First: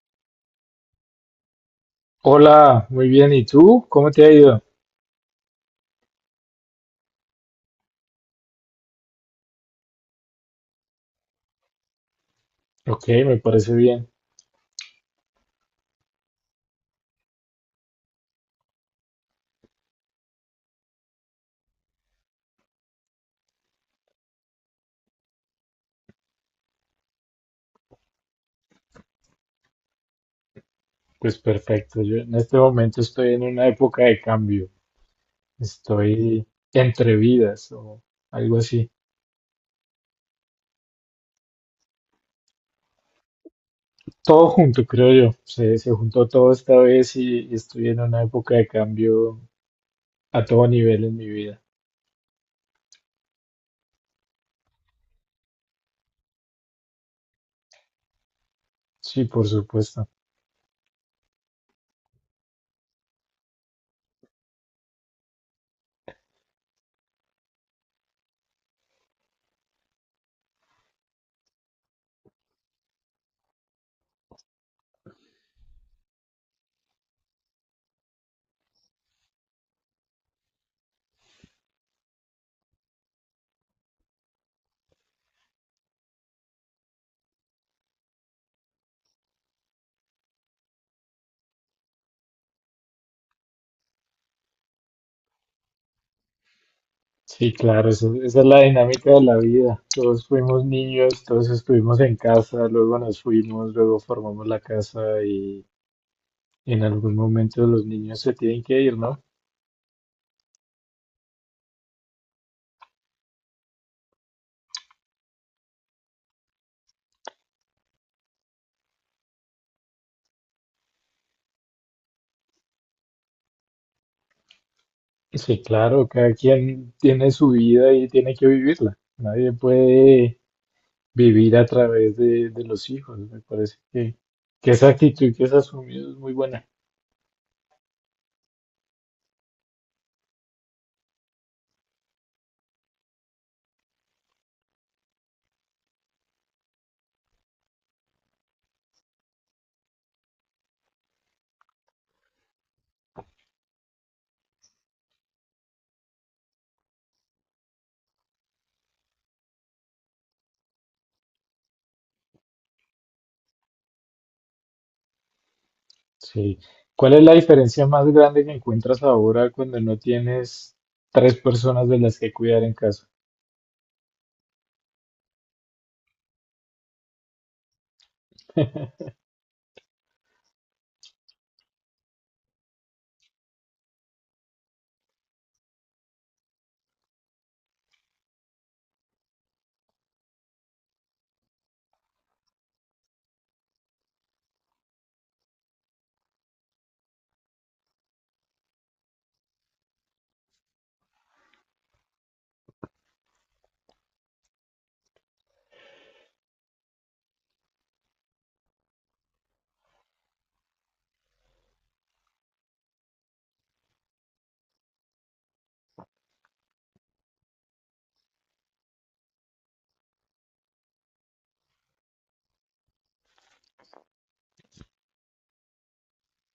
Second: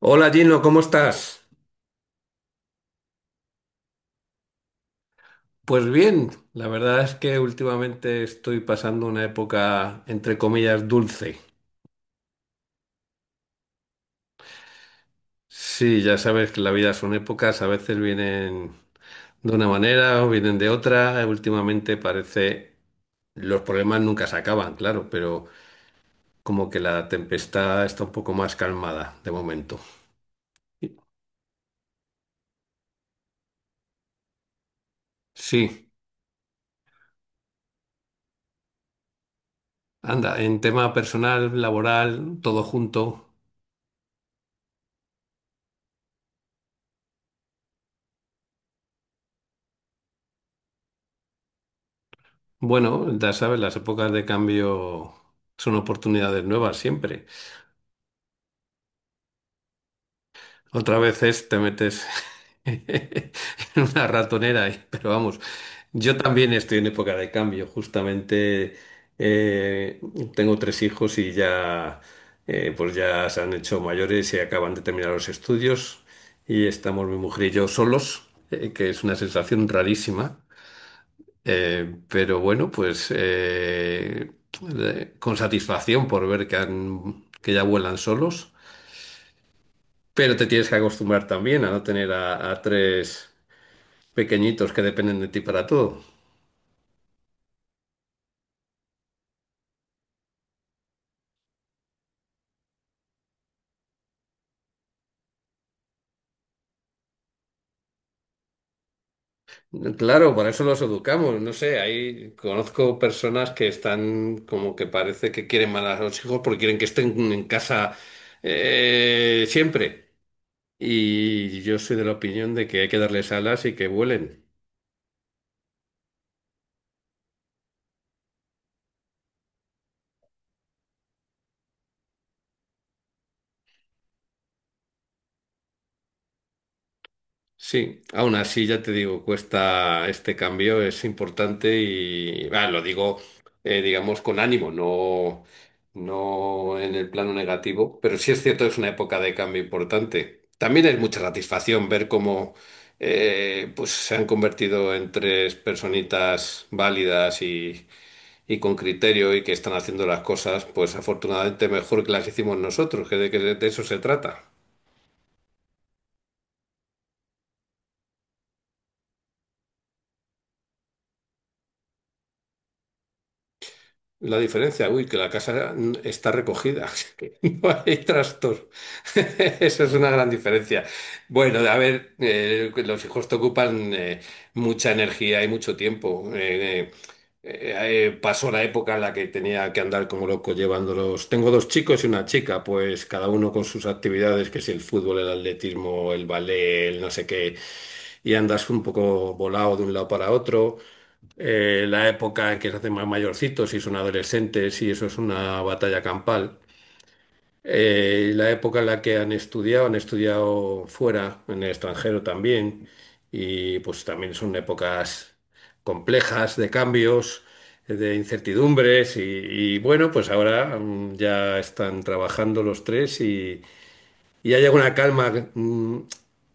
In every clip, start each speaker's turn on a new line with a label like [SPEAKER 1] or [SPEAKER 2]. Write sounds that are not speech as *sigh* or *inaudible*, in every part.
[SPEAKER 1] Hola Gino, ¿cómo estás?
[SPEAKER 2] Hola, muy bien. ¿Y tú? ¿Cómo te ha ido?
[SPEAKER 1] Pues bien, la verdad es que últimamente estoy pasando una época, entre comillas, dulce.
[SPEAKER 2] Ok, me parece bien.
[SPEAKER 1] Sí, ya sabes que la vida son épocas, a veces vienen de una manera o vienen de otra. Últimamente parece, los problemas nunca se acaban, claro, pero como que la tempestad está un poco más calmada de momento.
[SPEAKER 2] Pues perfecto. Yo en este momento estoy en una época de cambio.
[SPEAKER 1] Sí,
[SPEAKER 2] Estoy entre vidas o algo así.
[SPEAKER 1] anda, en tema personal, laboral, todo junto.
[SPEAKER 2] Todo junto, creo yo. Se juntó todo esta vez y estoy en una época de cambio a todo nivel en mi vida.
[SPEAKER 1] Bueno, ya sabes, las épocas de cambio son oportunidades nuevas siempre.
[SPEAKER 2] Sí, por supuesto.
[SPEAKER 1] Otra vez es, te metes *laughs* en una ratonera, pero vamos, yo también estoy en época de cambio. Justamente eh, tengo tres hijos y ya, pues ya se han hecho mayores y acaban de terminar los estudios y estamos mi mujer y yo solos, que es una sensación rarísima. Pero bueno, pues con satisfacción por ver que, que ya vuelan solos, pero te tienes que acostumbrar también a no tener a tres pequeñitos que dependen de ti para todo.
[SPEAKER 2] Sí, claro, esa es la dinámica de la vida. Todos fuimos niños, todos estuvimos en casa, luego nos fuimos, luego formamos la casa y en algún momento los niños se tienen que ir, ¿no?
[SPEAKER 1] Claro, para eso los educamos, no sé, ahí conozco personas que están como que parece que quieren mal a los hijos porque quieren que estén en casa siempre. Y yo soy de la opinión de que hay que darles alas y que vuelen.
[SPEAKER 2] Sí, claro, cada quien tiene su vida y tiene que vivirla. Nadie puede vivir a través de los hijos. Me parece que esa actitud que has asumido es muy buena.
[SPEAKER 1] Sí, aún así ya te digo, cuesta este cambio, es importante y lo digo, digamos, con ánimo, no, no en el plano negativo, pero sí es cierto, es una época de cambio importante. También es mucha satisfacción ver cómo pues se han convertido en tres personitas válidas y con criterio y que están haciendo las cosas, pues afortunadamente mejor que las hicimos nosotros, que de eso se trata.
[SPEAKER 2] Sí. ¿Cuál es la diferencia más grande que encuentras ahora cuando no tienes tres personas de las que cuidar en casa?
[SPEAKER 1] La diferencia, uy, que la casa está recogida, *laughs* que no hay trastos. *laughs* Eso es una gran diferencia. Bueno, a ver, los hijos te ocupan mucha energía y mucho tiempo. Eh, Pasó la época en la que tenía que andar como loco llevándolos. Tengo dos chicos y una chica, pues cada uno con sus actividades, que si el fútbol, el atletismo, el ballet, el no sé qué, y andas un poco volado de un lado para otro. La época en que se hacen más mayorcitos y son adolescentes y eso es una batalla campal. La época en la que han estudiado fuera, en el extranjero también, y pues también son épocas complejas de cambios, de incertidumbres y bueno, pues ahora ya están trabajando los tres y hay alguna calma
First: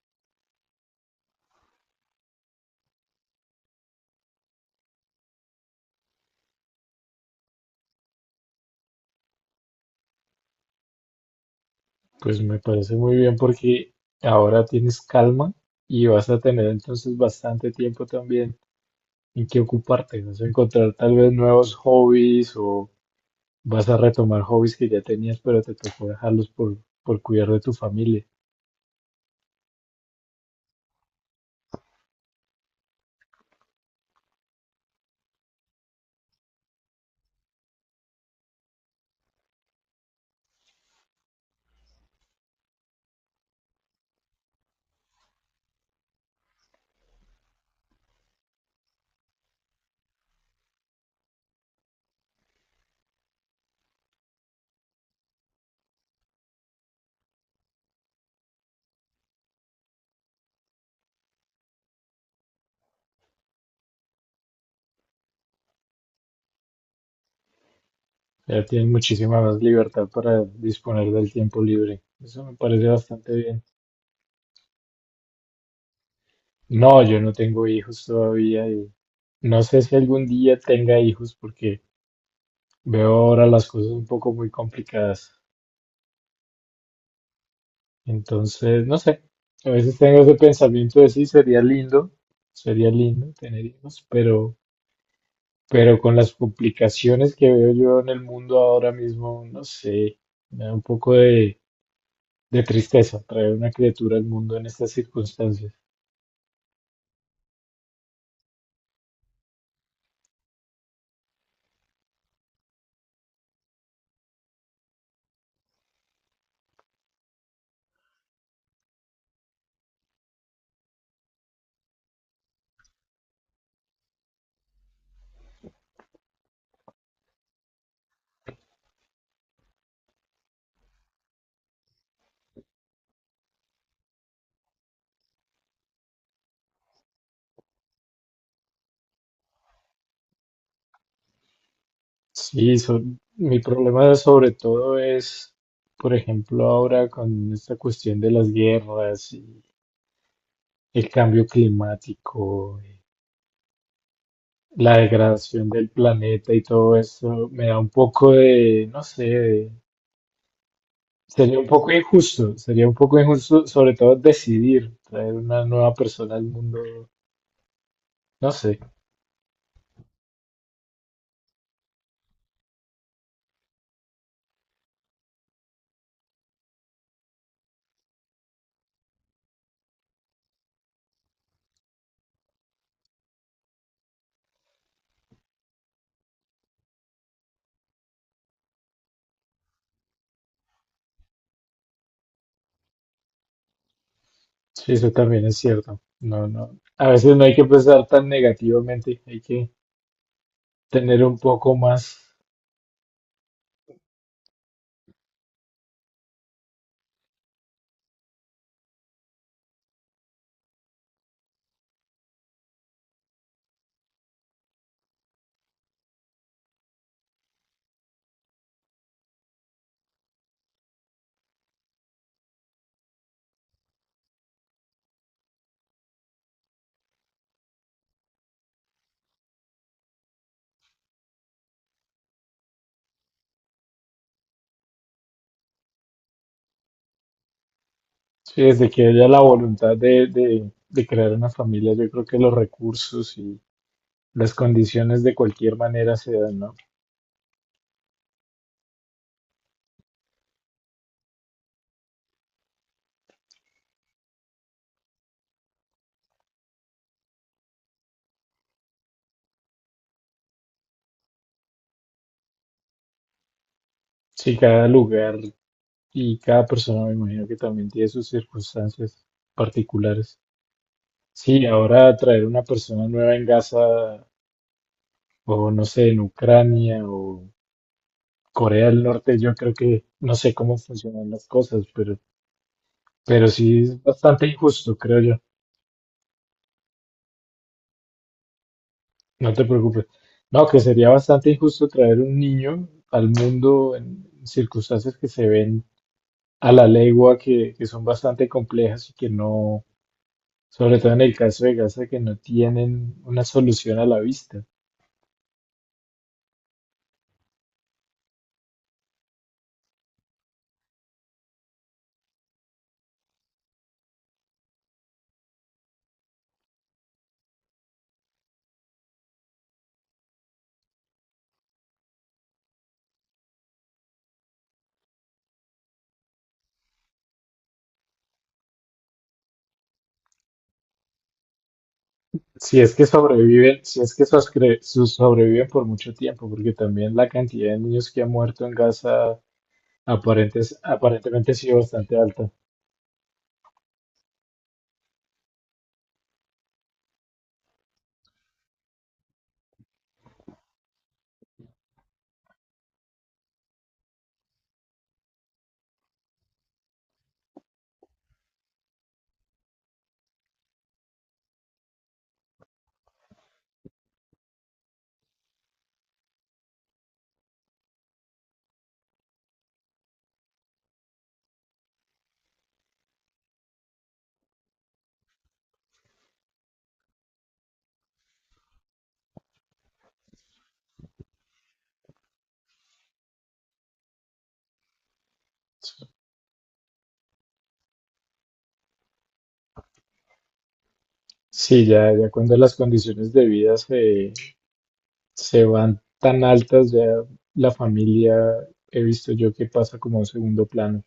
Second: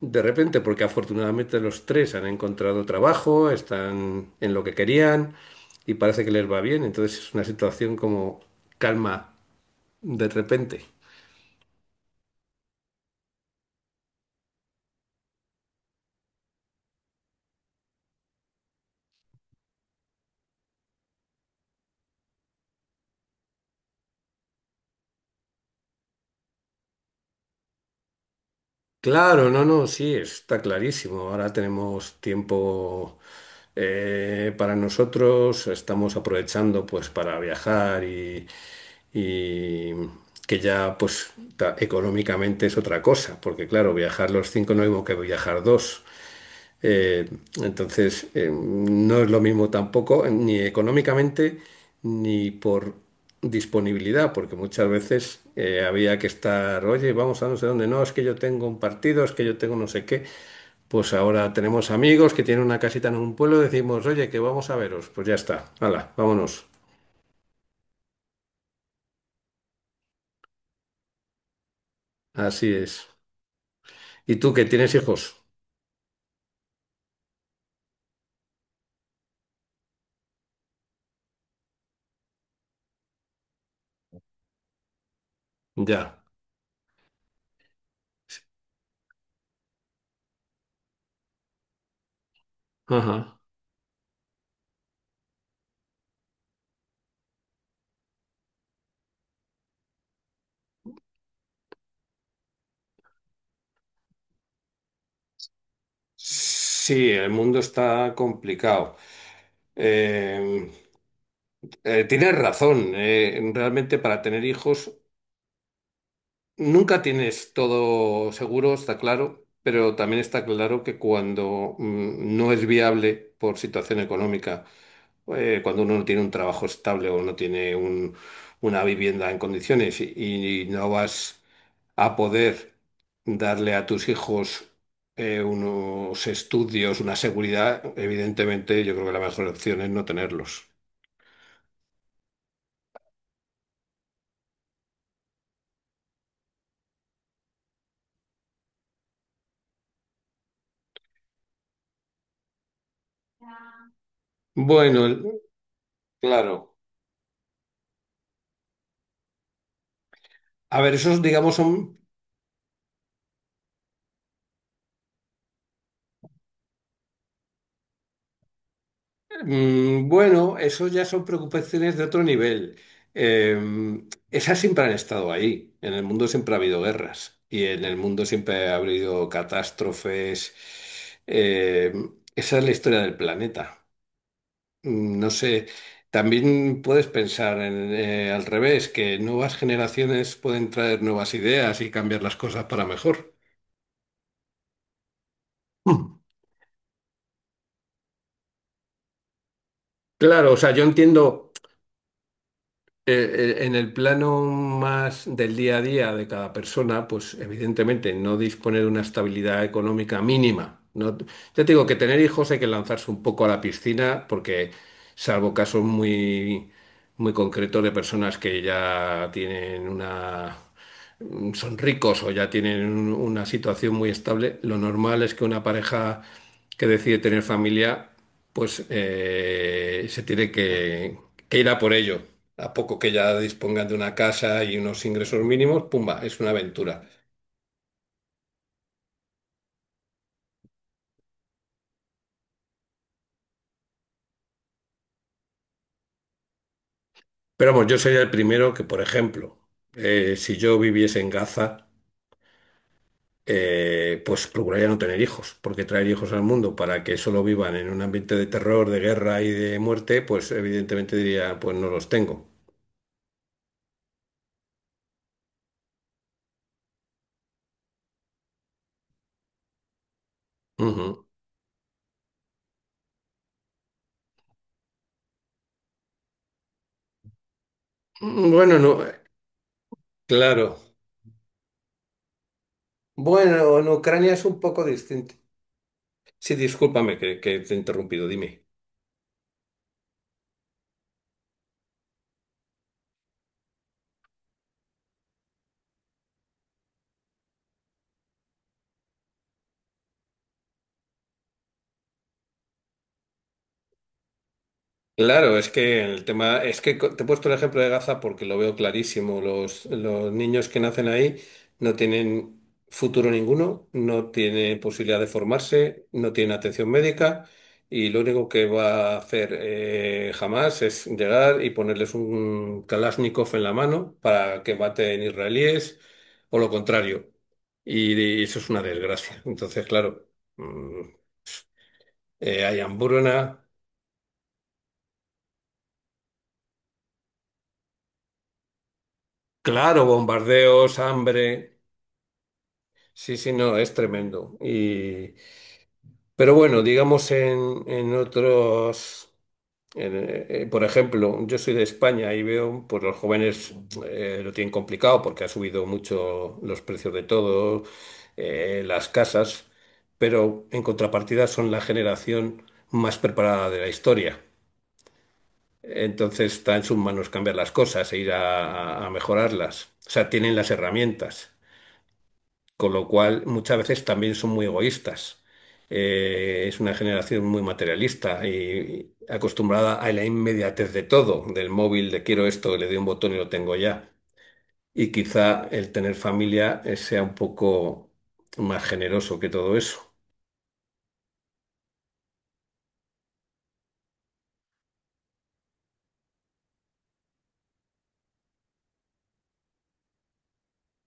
[SPEAKER 1] de repente, porque afortunadamente los tres han encontrado trabajo, están en lo que querían y parece que les va bien. Entonces es una situación como calma de repente.
[SPEAKER 2] Pues me parece muy bien porque ahora tienes calma y vas a tener entonces bastante tiempo también en qué ocuparte. Vas a encontrar tal vez nuevos hobbies o vas a retomar hobbies que ya tenías, pero te tocó dejarlos por cuidar de tu familia.
[SPEAKER 1] Claro, no, no, sí, está clarísimo. Ahora tenemos tiempo para nosotros, estamos aprovechando pues para viajar y que ya económicamente es otra cosa, porque claro, viajar los cinco no es lo mismo que viajar dos. Eh, entonces, no es lo mismo tampoco, ni económicamente, ni por disponibilidad, porque muchas veces había que estar, oye, vamos a no sé dónde, no, es que yo tengo un partido, es que yo tengo no sé qué. Pues ahora tenemos amigos que tienen una casita en un pueblo, decimos, oye, que vamos a veros. Pues ya está, hala, vámonos.
[SPEAKER 2] Ya tienes muchísima más libertad para disponer del tiempo libre. Eso me
[SPEAKER 1] Así
[SPEAKER 2] parece
[SPEAKER 1] es.
[SPEAKER 2] bastante bien.
[SPEAKER 1] ¿Y tú que tienes hijos?
[SPEAKER 2] No, yo no tengo hijos todavía y no sé si algún día tenga hijos porque veo ahora las cosas un poco muy complicadas.
[SPEAKER 1] Ya.
[SPEAKER 2] Entonces, no sé. A veces tengo ese pensamiento de sí, sería lindo
[SPEAKER 1] Ajá.
[SPEAKER 2] tener hijos, pero con las complicaciones que veo yo en el mundo ahora mismo, no sé, me da un poco de tristeza traer una criatura al mundo en estas circunstancias.
[SPEAKER 1] Sí, el mundo está complicado. Eh, Tienes razón. Realmente para tener hijos nunca tienes todo seguro, está claro, pero también está claro que cuando no es viable por situación económica, cuando uno no tiene un trabajo estable o no tiene un- una vivienda en condiciones y no vas a poder darle a tus hijos unos estudios, una seguridad, evidentemente yo creo que la mejor opción es no tenerlos.
[SPEAKER 2] Sí, mi problema sobre todo es, por ejemplo, ahora con esta cuestión de las guerras y el cambio climático, la
[SPEAKER 1] Bueno, el-
[SPEAKER 2] degradación del planeta y
[SPEAKER 1] claro.
[SPEAKER 2] todo eso, me da un poco de, no sé,
[SPEAKER 1] A ver, esos, digamos,
[SPEAKER 2] sería un
[SPEAKER 1] son,
[SPEAKER 2] poco injusto, sería un poco injusto, sobre todo decidir traer una nueva persona al mundo. No sé,
[SPEAKER 1] bueno, eso ya son preocupaciones de otro nivel. Eh, Esas siempre han estado ahí. En el mundo siempre ha habido guerras y en el mundo siempre ha habido catástrofes. Eh, Esa es la historia del planeta. No sé, también puedes pensar en al revés, que nuevas generaciones pueden traer nuevas ideas y cambiar las cosas para mejor.
[SPEAKER 2] sí, eso también es cierto.
[SPEAKER 1] Mm.
[SPEAKER 2] No, no. A veces no hay que pensar tan negativamente, hay que
[SPEAKER 1] Claro, o sea, yo
[SPEAKER 2] tener un
[SPEAKER 1] entiendo.
[SPEAKER 2] poco más,
[SPEAKER 1] En el plano más del día a día de cada persona, pues evidentemente no dispone de una estabilidad económica mínima. No, ya te digo que tener hijos hay que lanzarse un poco a la piscina porque, salvo casos muy, muy concretos de personas que ya tienen una son ricos o ya una situación muy estable, lo normal es que una pareja que decide tener familia, pues se tiene que ir a por ello. A poco que ya dispongan de una casa y unos ingresos mínimos, pumba, es una aventura.
[SPEAKER 2] sí, desde que haya la voluntad de crear una familia, yo creo que los recursos y las condiciones de cualquier manera se dan, ¿no?
[SPEAKER 1] Pero vamos, yo sería el primero que, por ejemplo, si yo viviese en Gaza, pues procuraría no tener hijos, porque traer hijos al mundo para que solo vivan en un ambiente de terror, de guerra y de muerte, pues evidentemente diría, pues no los tengo.
[SPEAKER 2] Sí, cada lugar y cada persona me imagino que también tiene sus circunstancias particulares.
[SPEAKER 1] Ujú.
[SPEAKER 2] Sí, ahora traer una persona nueva en Gaza o no sé, en Ucrania o
[SPEAKER 1] Bueno,
[SPEAKER 2] Corea
[SPEAKER 1] no,
[SPEAKER 2] del
[SPEAKER 1] eh,
[SPEAKER 2] Norte, yo creo que no sé cómo
[SPEAKER 1] claro.
[SPEAKER 2] funcionan las cosas, pero
[SPEAKER 1] Bueno,
[SPEAKER 2] sí
[SPEAKER 1] en
[SPEAKER 2] es
[SPEAKER 1] Ucrania es
[SPEAKER 2] bastante
[SPEAKER 1] un poco
[SPEAKER 2] injusto, creo
[SPEAKER 1] distinto.
[SPEAKER 2] yo.
[SPEAKER 1] Sí, discúlpame que te he interrumpido, dime.
[SPEAKER 2] No te preocupes. No, que sería bastante injusto traer un niño al mundo en circunstancias que se ven a la legua, que son bastante complejas y que no, sobre todo en el caso de Gaza, que no tienen una solución a la vista.
[SPEAKER 1] Claro, es que el tema, te he puesto el ejemplo de Gaza porque lo veo clarísimo. Los niños que nacen ahí no tienen futuro ninguno, no tienen posibilidad de formarse, no tienen atención médica y lo único que va a hacer jamás es llegar y ponerles un Kalashnikov en la mano para que maten israelíes o lo contrario. Y eso es una desgracia. Entonces, claro, mm, hay
[SPEAKER 2] Si es que
[SPEAKER 1] hambruna,
[SPEAKER 2] sobreviven, si es que sobreviven por mucho tiempo, porque también la cantidad de niños que ha muerto en Gaza
[SPEAKER 1] claro,
[SPEAKER 2] aparentes,
[SPEAKER 1] bombardeos,
[SPEAKER 2] aparentemente ha sido
[SPEAKER 1] hambre.
[SPEAKER 2] bastante alta.
[SPEAKER 1] Sí, sí, no, es tremendo. Y, pero bueno, digamos en otros, por ejemplo, yo soy de España y veo, pues los jóvenes lo tienen complicado porque ha subido mucho los precios de todo, las casas, pero en contrapartida son la generación más preparada de la historia. Entonces está en sus manos cambiar las cosas e ir a mejorarlas. O sea, tienen las herramientas. Con lo cual, muchas veces también son muy egoístas. Es una generación muy materialista y acostumbrada a la inmediatez de todo, del móvil, de quiero esto, le doy un botón y lo tengo ya. Y quizá el tener familia sea un poco más generoso que todo eso.
[SPEAKER 2] Sí, ya, ya cuando las condiciones de vida se van tan altas, ya la familia he visto yo que pasa como a un segundo plano.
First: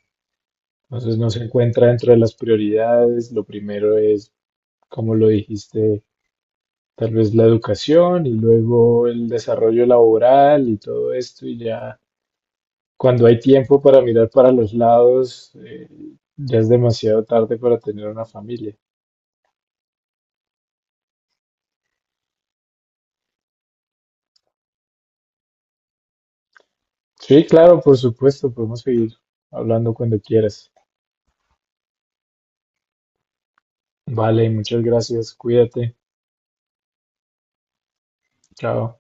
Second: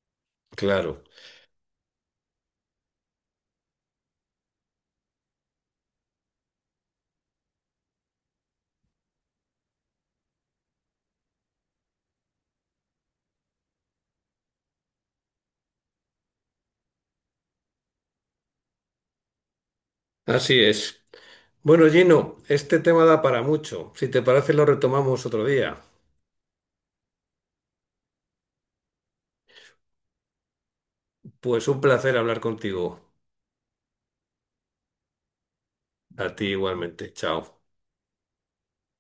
[SPEAKER 1] Claro,
[SPEAKER 2] Entonces no se encuentra dentro de las prioridades. Lo primero es, como lo dijiste, tal vez la educación y luego el desarrollo laboral y todo esto y ya cuando hay tiempo para mirar para los lados, ya es demasiado tarde para tener una familia.
[SPEAKER 1] así es. Bueno, Gino, este tema da para mucho. Si te parece, lo retomamos otro día.
[SPEAKER 2] Sí, claro, por supuesto, podemos seguir hablando cuando quieras.
[SPEAKER 1] Pues un placer hablar contigo.
[SPEAKER 2] Vale, muchas gracias, cuídate,
[SPEAKER 1] A ti igualmente. Chao.
[SPEAKER 2] chao.